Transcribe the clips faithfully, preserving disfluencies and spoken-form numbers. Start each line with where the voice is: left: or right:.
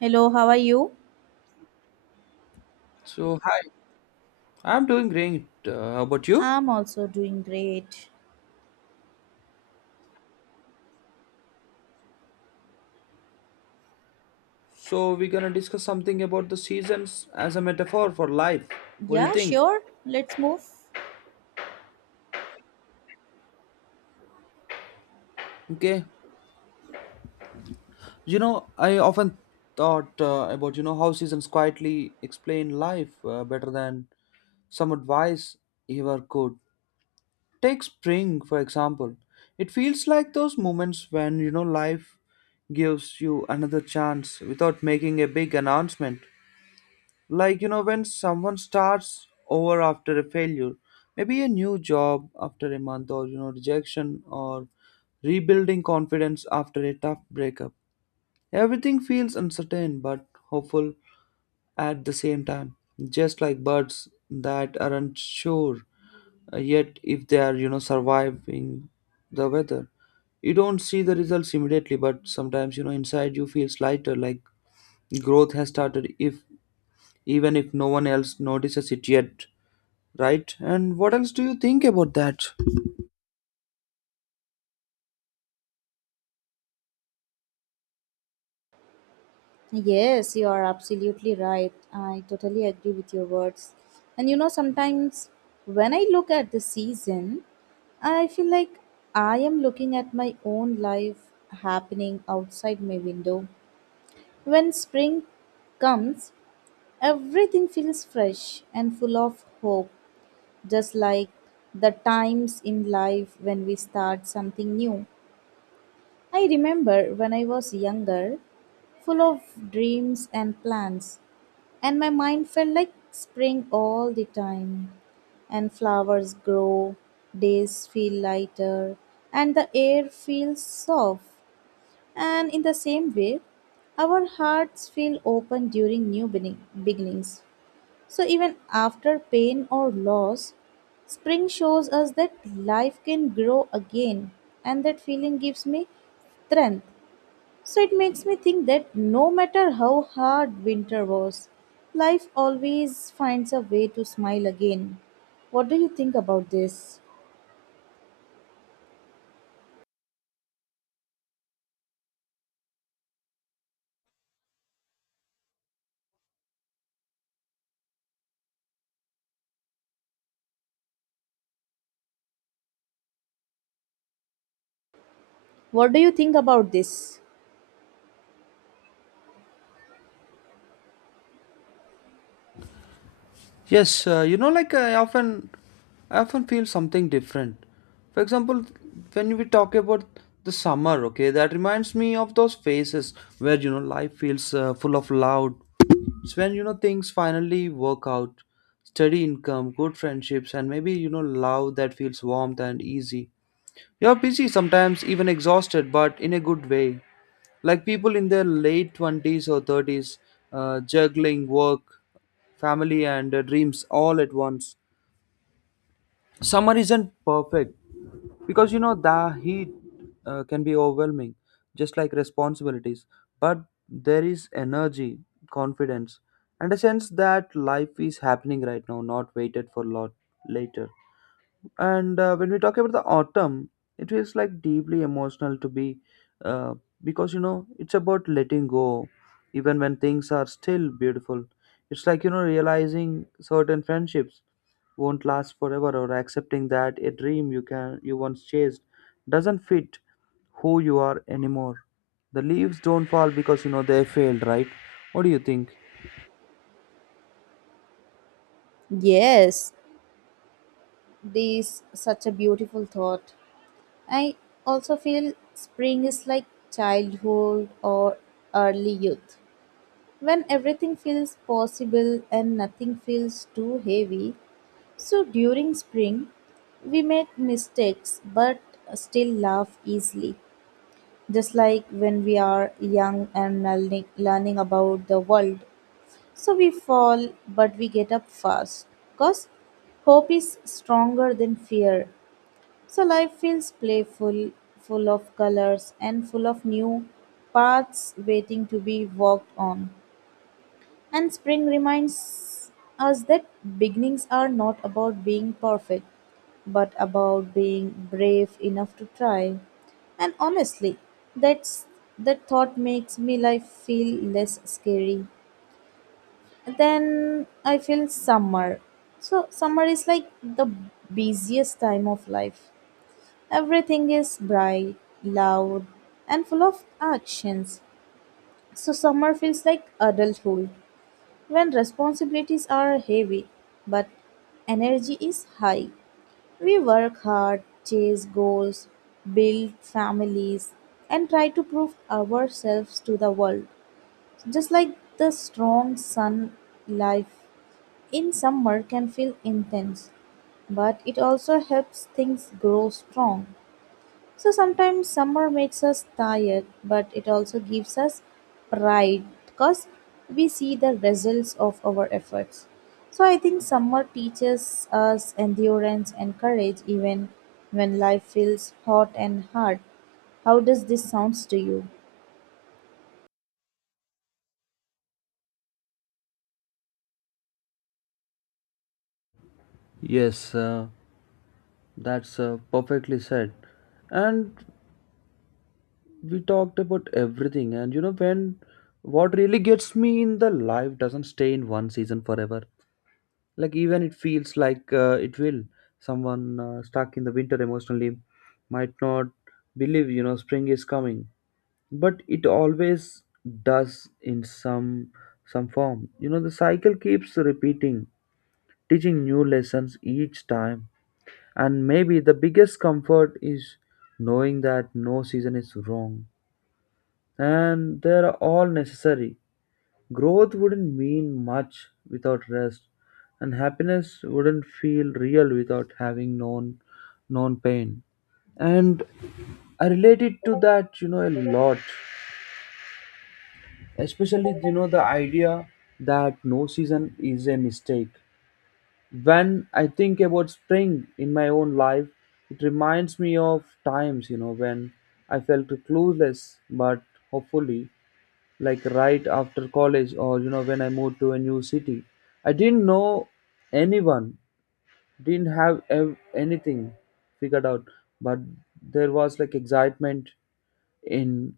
right: Hello, how are you?
left: So, hi, I'm doing great. Uh, how about you?
right: I'm also doing great.
left: So, we're gonna discuss something about the seasons as a metaphor for life. What do you
right: Yeah,
left: think?
right: sure. Let's move.
left: Okay. You know, I often thought uh, about, you know, how seasons quietly explain life uh, better than some advice ever could. Take spring, for example. It feels like those moments when, you know, life gives you another chance without making a big announcement. Like, you know, when someone starts over after a failure, maybe a new job after a month, or, you know, rejection, or rebuilding confidence after a tough breakup. Everything feels uncertain but hopeful at the same time, just like birds that aren't sure uh, yet if they are, you know, surviving the weather. You don't see the results immediately, but sometimes, you know, inside you feels lighter, like growth has started, if even if no one else notices it yet. Right? And what else do you think about that?
right: Yes, you are absolutely right. I totally agree with your words. And you know, sometimes when I look at the season, I feel like I am looking at my own life happening outside my window. When spring comes, everything feels fresh and full of hope, just like the times in life when we start something new. I remember when I was younger, full of dreams and plans, and my mind felt like spring all the time. And flowers grow, days feel lighter, and the air feels soft. And in the same way, our hearts feel open during new begin- beginnings. So even after pain or loss, spring shows us that life can grow again, and that feeling gives me strength. So it makes me think that no matter how hard winter was, life always finds a way to smile again. What do you think about this? What do you think about this?
left: Yes. Uh, you know, like, i often i often feel something different. For example, when we talk about the summer, okay, that reminds me of those phases where, you know, life feels uh, full of loud. It's when, you know, things finally work out: steady income, good friendships, and maybe, you know, love that feels warm and easy. You're busy, sometimes even exhausted, but in a good way. Like people in their late twenties or thirties, uh, juggling work, family, and uh, dreams all at once. Summer isn't perfect because, you know, the heat uh, can be overwhelming, just like responsibilities. But there is energy, confidence, and a sense that life is happening right now, not waited for lot later. And uh, when we talk about the autumn, it feels like deeply emotional to be uh, because, you know, it's about letting go, even when things are still beautiful. It's like, you know, realizing certain friendships won't last forever, or accepting that a dream you can you once chased doesn't fit who you are anymore. The leaves don't fall because, you know, they failed, right? What do you think?
right: Yes, this such a beautiful thought. I also feel spring is like childhood or early youth. When everything feels possible and nothing feels too heavy, so during spring, we make mistakes but still laugh easily, just like when we are young and learning, learning about the world. So we fall but we get up fast because hope is stronger than fear. So life feels playful, full of colors, and full of new paths waiting to be walked on. And spring reminds us that beginnings are not about being perfect, but about being brave enough to try. And honestly, that's that thought makes me life feel less scary. Then I feel summer. So summer is like the busiest time of life. Everything is bright, loud, and full of actions. So summer feels like adulthood. When responsibilities are heavy but energy is high, we work hard, chase goals, build families, and try to prove ourselves to the world. Just like the strong sun, life in summer can feel intense, but it also helps things grow strong. So sometimes summer makes us tired, but it also gives us pride because we see the results of our efforts. So I think summer teaches us endurance and courage even when life feels hot and hard. How does this sounds to you?
left: Yes, uh, that's uh, perfectly said. And we talked about everything, and, you know, when what really gets me in the life doesn't stay in one season forever, like even it feels like uh, it will, someone uh, stuck in the winter emotionally might not believe, you know, spring is coming, but it always does in some some form. You know, the cycle keeps repeating, teaching new lessons each time. And maybe the biggest comfort is knowing that no season is wrong, and they are all necessary. Growth wouldn't mean much without rest, and happiness wouldn't feel real without having known known pain. And I related to that, you know, a lot. Especially, you know, the idea that no season is a mistake. When I think about spring in my own life, it reminds me of times, you know, when I felt clueless but hopefully, like right after college, or, you know, when I moved to a new city. I didn't know anyone, didn't have ev- anything figured out, but there was like excitement in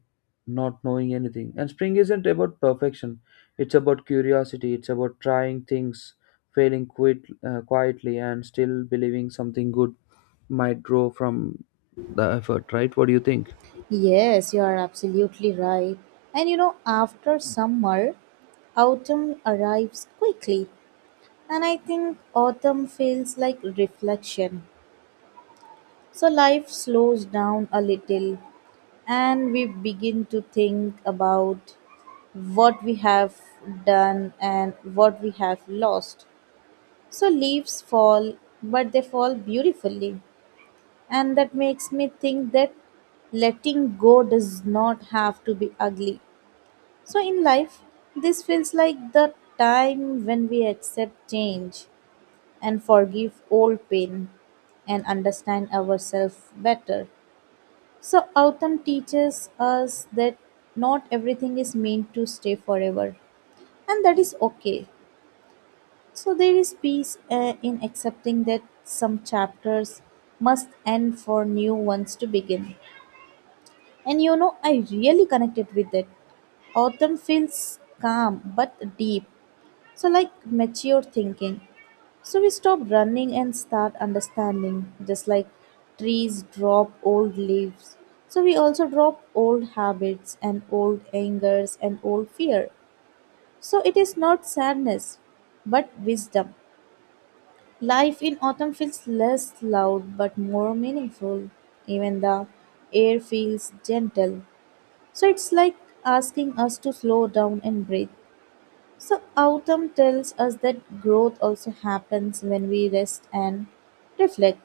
left: not knowing anything. And spring isn't about perfection, it's about curiosity, it's about trying things, failing quit, uh, quietly, and still believing something good might grow from the effort. Right? What do you think?
right: Yes, you are absolutely right. And you know, after summer, autumn arrives quickly, and I think autumn feels like reflection. So life slows down a little and we begin to think about what we have done and what we have lost. So leaves fall, but they fall beautifully. And that makes me think that letting go does not have to be ugly. So in life, this feels like the time when we accept change and forgive old pain and understand ourselves better. So, autumn teaches us that not everything is meant to stay forever, and that is okay. So, there is peace uh, in accepting that some chapters must end for new ones to begin. And you know, I really connected with that. Autumn feels calm but deep, so like mature thinking. So we stop running and start understanding, just like trees drop old leaves. So we also drop old habits and old angers and old fear. So it is not sadness, but wisdom. Life in autumn feels less loud but more meaningful. Even the air feels gentle. So it's like asking us to slow down and breathe. So, autumn tells us that growth also happens when we rest and reflect.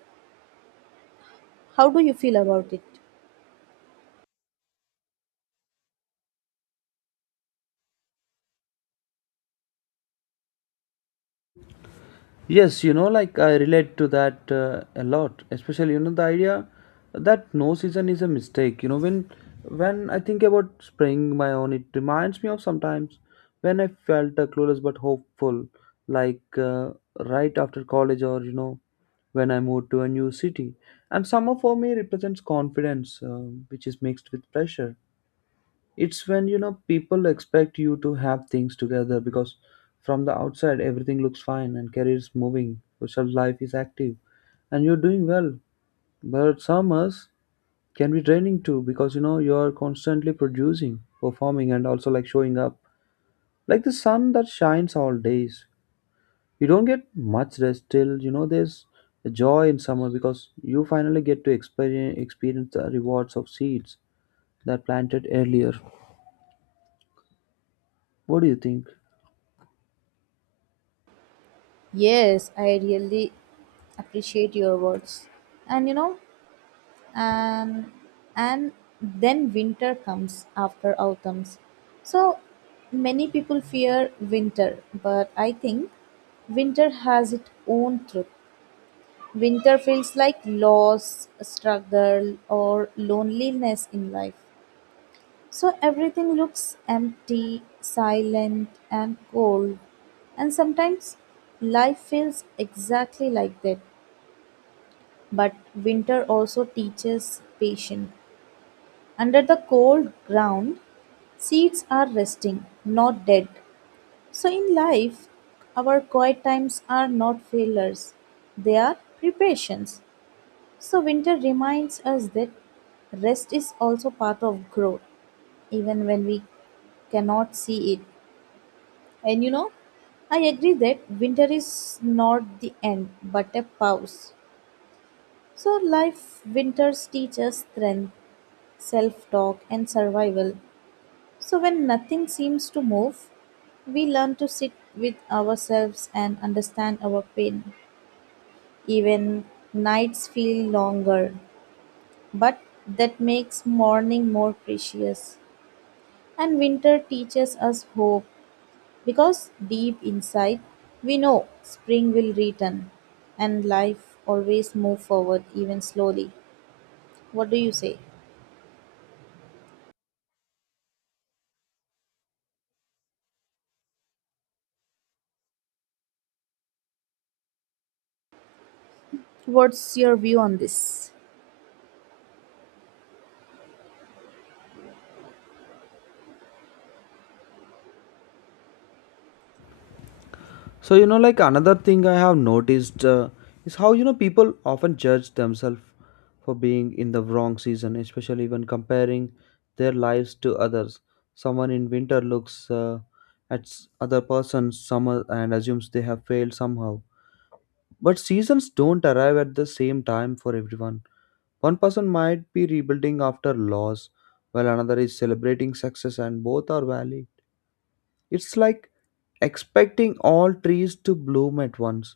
right: How do you feel about it?
left: Yes, you know, like I relate to that uh, a lot, especially, you know, the idea that no season is a mistake. You know, when when I think about spring, my own, it reminds me of sometimes when I felt uh, clueless but hopeful, like uh, right after college, or, you know, when I moved to a new city. And summer for me represents confidence, uh, which is mixed with pressure. It's when, you know, people expect you to have things together because from the outside everything looks fine and career is moving, social life is active, and you're doing well. But summers can be draining too, because, you know, you're constantly producing, performing, and also like showing up like the sun that shines all days. You don't get much rest till, you know, there's a joy in summer because you finally get to experience experience the rewards of seeds that planted earlier. What do you think?
right: Yes, I really appreciate your words. And you know, and and then winter comes after autumns. So, many people fear winter, but I think winter has its own truth. Winter feels like loss, struggle, or loneliness in life. So everything looks empty, silent, and cold. And sometimes life feels exactly like that. But winter also teaches patience. Under the cold ground, seeds are resting, not dead. So in life, our quiet times are not failures, they are preparations. So winter reminds us that rest is also part of growth, even when we cannot see it. And you know, I agree that winter is not the end but a pause. So, life winters teach us strength, self talk, and survival. So, when nothing seems to move, we learn to sit with ourselves and understand our pain. Even nights feel longer, but that makes morning more precious. And winter teaches us hope, because deep inside, we know spring will return and life always move forward even slowly. What do you say? What's your view on this?
left: So, you know, like another thing I have noticed uh, is how, you know, people often judge themselves for being in the wrong season, especially when comparing their lives to others. Someone in winter looks uh, at s- other person's summer and assumes they have failed somehow. But seasons don't arrive at the same time for everyone. One person might be rebuilding after loss, while another is celebrating success, and both are valid. It's like expecting all trees to bloom at once,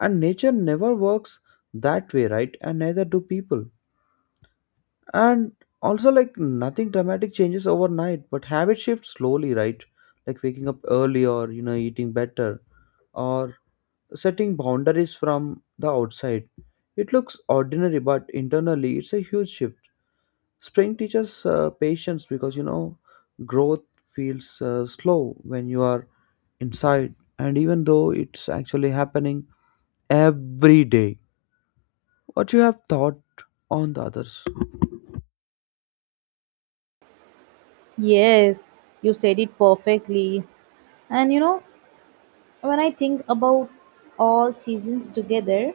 left: and nature never works that way, right? And neither do people. And also like nothing dramatic changes overnight, but habit shifts slowly, right? Like waking up early, or, you know, eating better, or setting boundaries. From the outside it looks ordinary, but internally it's a huge shift. Spring teaches uh, patience because, you know, growth feels uh, slow when you are inside, and even though it's actually happening every day. What you have thought on the others?
right: Yes, you said it perfectly. And you know, when I think about all seasons together,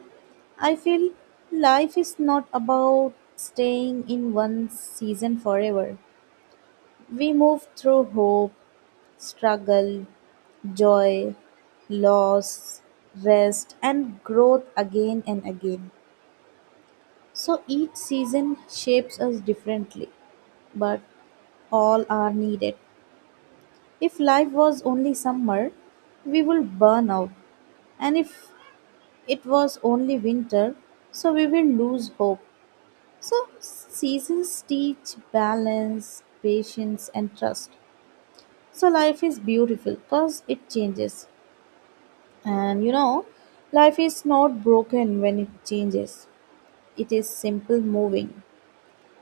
right: I feel life is not about staying in one season forever. We move through hope, struggle, joy, loss, rest, and growth again and again. So each season shapes us differently, but all are needed. If life was only summer, we will burn out, and if it was only winter, so we will lose hope. So seasons teach balance, patience, and trust. So life is beautiful because it changes. And you know, life is not broken when it changes, it is simple moving.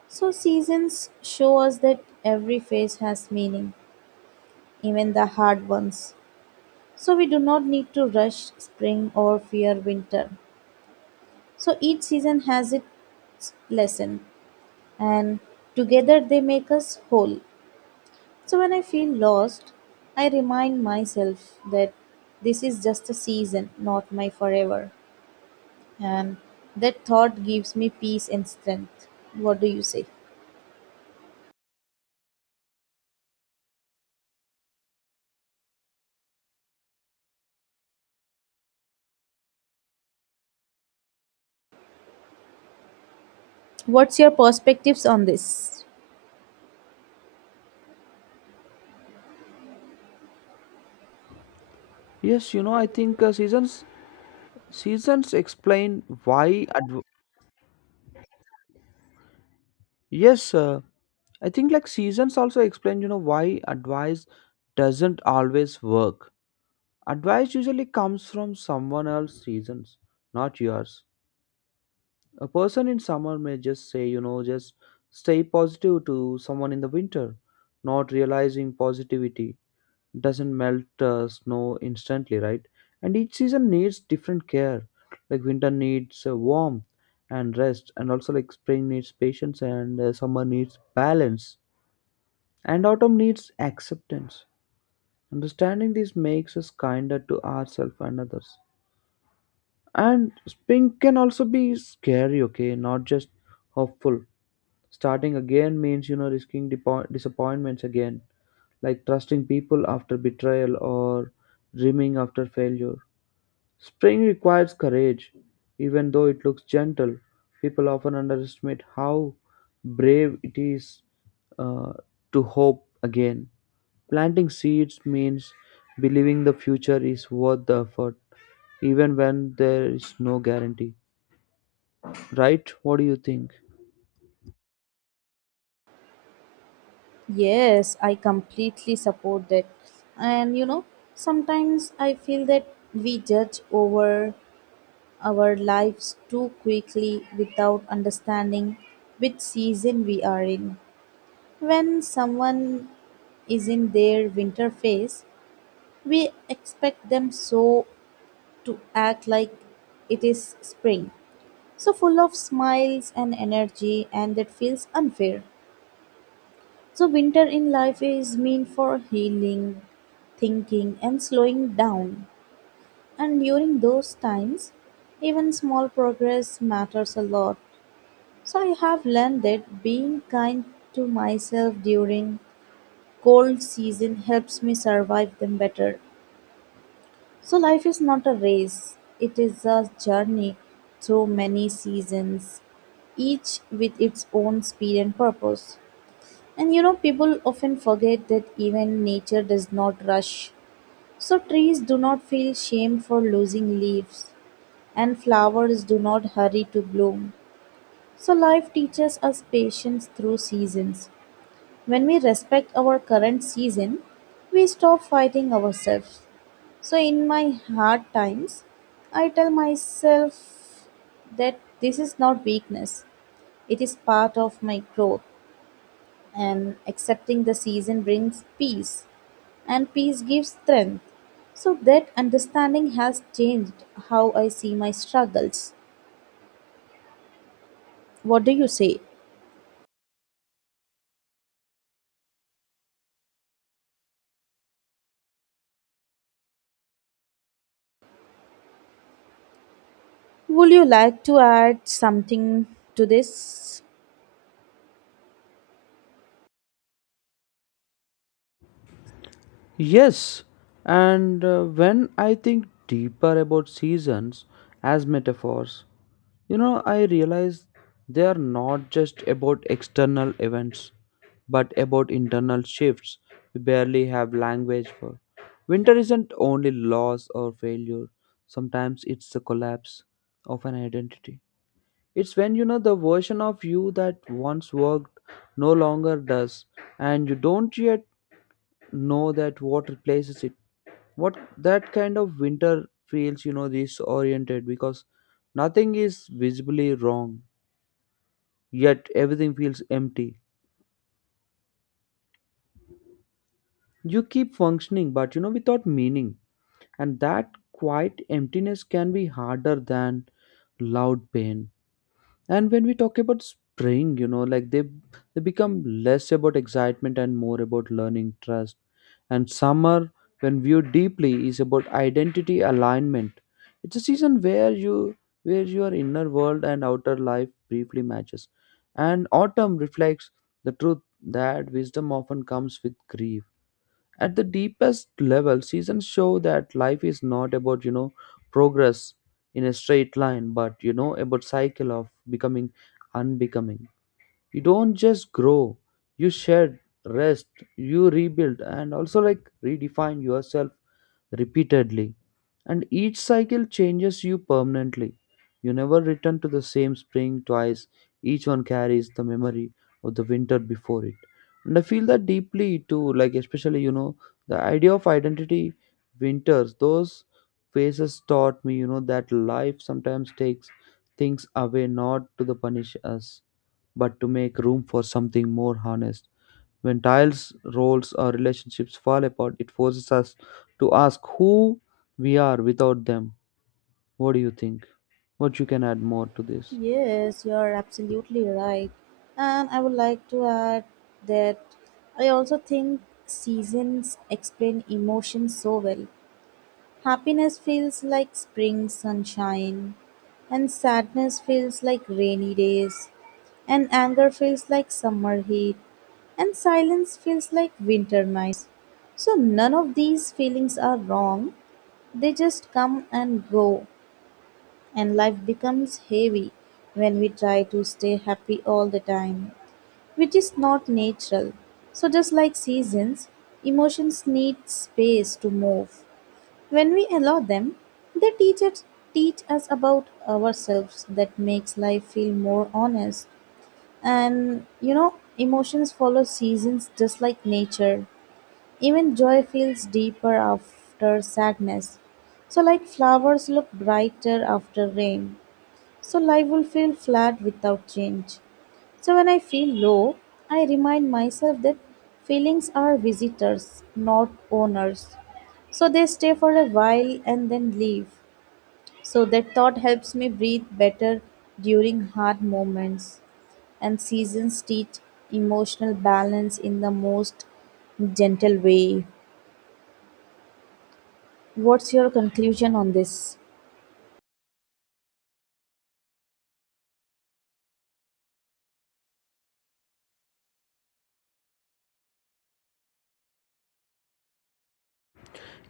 right: So, seasons show us that every phase has meaning, even the hard ones. So, we do not need to rush spring or fear winter. So, each season has its lesson, and together they make us whole. So, when I feel lost, I remind myself that this is just a season, not my forever. And that thought gives me peace and strength. What do you say? What's your perspectives on this?
left: Yes, you know, I think uh, seasons seasons explain why adv- yes, uh, I think like seasons also explain, you know, why advice doesn't always work. Advice usually comes from someone else's reasons, not yours. A person in summer may just say, you know, just stay positive to someone in the winter, not realizing positivity doesn't melt uh, snow instantly, right? And each season needs different care. Like winter needs uh, warmth and rest, and also like spring needs patience, and uh, summer needs balance, and autumn needs acceptance. Understanding this makes us kinder to ourselves and others. And spring can also be scary, okay, not just hopeful. Starting again means, you know, risking depo- disappointments again, like trusting people after betrayal, or dreaming after failure. Spring requires courage. Even though it looks gentle, people often underestimate how brave it is uh, to hope again. Planting seeds means believing the future is worth the effort, even when there is no guarantee. Right? What do you think?
right: Yes, I completely support that. And you know, sometimes I feel that we judge over our lives too quickly without understanding which season we are in. When someone is in their winter phase, we expect them so to act like it is spring. So full of smiles and energy, and that feels unfair. So winter in life is mean for healing, thinking, and slowing down. And during those times, even small progress matters a lot. So I have learned that being kind to myself during cold season helps me survive them better. So life is not a race, it is a journey through many seasons, each with its own speed and purpose. And you know, people often forget that even nature does not rush. So, trees do not feel shame for losing leaves, and flowers do not hurry to bloom. So, life teaches us patience through seasons. When we respect our current season, we stop fighting ourselves. So, in my hard times, I tell myself that this is not weakness, it is part of my growth. And accepting the season brings peace, and peace gives strength. So that understanding has changed how I see my struggles. What do you say? Would you like to add something to this?
left: Yes, and uh, when I think deeper about seasons as metaphors, you know, I realize they are not just about external events, but about internal shifts we barely have language for. Winter isn't only loss or failure, sometimes it's the collapse of an identity. It's when, you know, the version of you that once worked no longer does, and you don't yet know that what replaces it, what that kind of winter feels, you know, disoriented because nothing is visibly wrong, yet everything feels empty. You keep functioning but, you know, without meaning, and that quiet emptiness can be harder than loud pain. And when we talk about spring, you know, like they they become less about excitement and more about learning trust. And summer, when viewed deeply, is about identity alignment. It's a season where you where your inner world and outer life briefly matches. And autumn reflects the truth that wisdom often comes with grief. At the deepest level, seasons show that life is not about, you know, progress in a straight line, but, you know, about cycle of becoming, unbecoming. You don't just grow, you shed, rest, you rebuild, and also like redefine yourself repeatedly. And each cycle changes you permanently. You never return to the same spring twice. Each one carries the memory of the winter before it. And I feel that deeply too, like especially, you know, the idea of identity winters. Those phases taught me, you know, that life sometimes takes things away, not to the punish us, but to make room for something more honest. When tiles, roles, or relationships fall apart, it forces us to ask who we are without them. What do you think? What you can add more to this?
right: Yes, you are absolutely right, and I would like to add that I also think seasons explain emotions so well. Happiness feels like spring sunshine, and sadness feels like rainy days, and anger feels like summer heat, and silence feels like winter nights. So, none of these feelings are wrong, they just come and go, and life becomes heavy when we try to stay happy all the time, which is not natural. So, just like seasons, emotions need space to move. When we allow them, they teach us, teach us about ourselves that makes life feel more honest. And you know, emotions follow seasons just like nature. Even joy feels deeper after sadness. So, like flowers look brighter after rain, so life will feel flat without change. So, when I feel low, I remind myself that feelings are visitors, not owners. So, they stay for a while and then leave. So that thought helps me breathe better during hard moments. And seasons teach emotional balance in the most gentle way. What's your conclusion on this?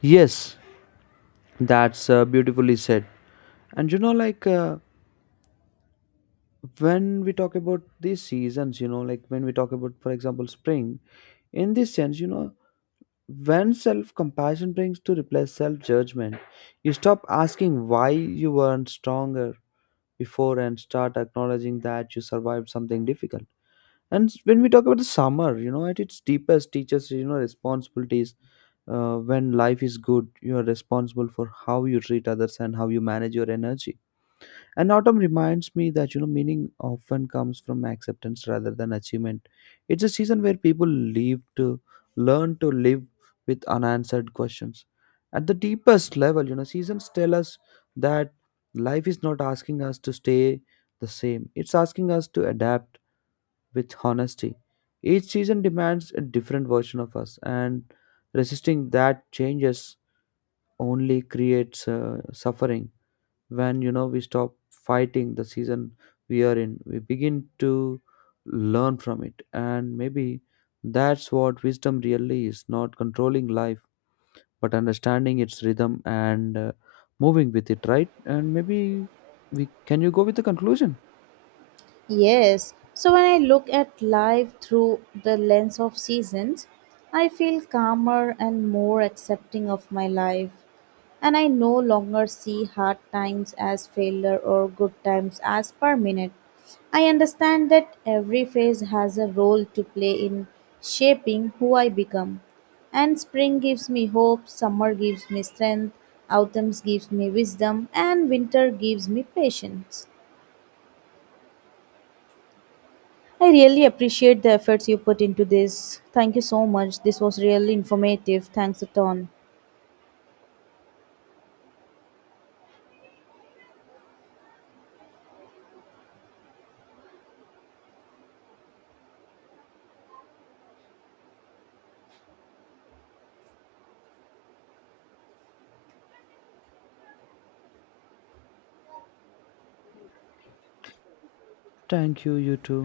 left: Yes, that's uh, beautifully said. And you know, like, uh, when we talk about these seasons, you know, like when we talk about, for example, spring, in this sense, you know, when self compassion brings to replace self judgment, you stop asking why you weren't stronger before and start acknowledging that you survived something difficult. And s- when we talk about the summer, you know, at its deepest, teaches, you know, responsibilities. Uh, when life is good, you are responsible for how you treat others and how you manage your energy. And autumn reminds me that, you know, meaning often comes from acceptance rather than achievement. It's a season where people live to learn to live with unanswered questions. At the deepest level, you know, seasons tell us that life is not asking us to stay the same. It's asking us to adapt with honesty. Each season demands a different version of us, and resisting that changes only creates uh, suffering. When, you know, we stop fighting the season we are in, we begin to learn from it. And maybe that's what wisdom really is: not controlling life, but understanding its rhythm and uh, moving with it. Right? And maybe we can you go with the conclusion.
right: Yes, so when I look at life through the lens of seasons, I feel calmer and more accepting of my life. And I no longer see hard times as failure or good times as permanent. I understand that every phase has a role to play in shaping who I become. And spring gives me hope, summer gives me strength, autumn gives me wisdom, and winter gives me patience. I really appreciate the efforts you put into this. Thank you so much. This was really informative. Thanks a ton.
left: Thank you you too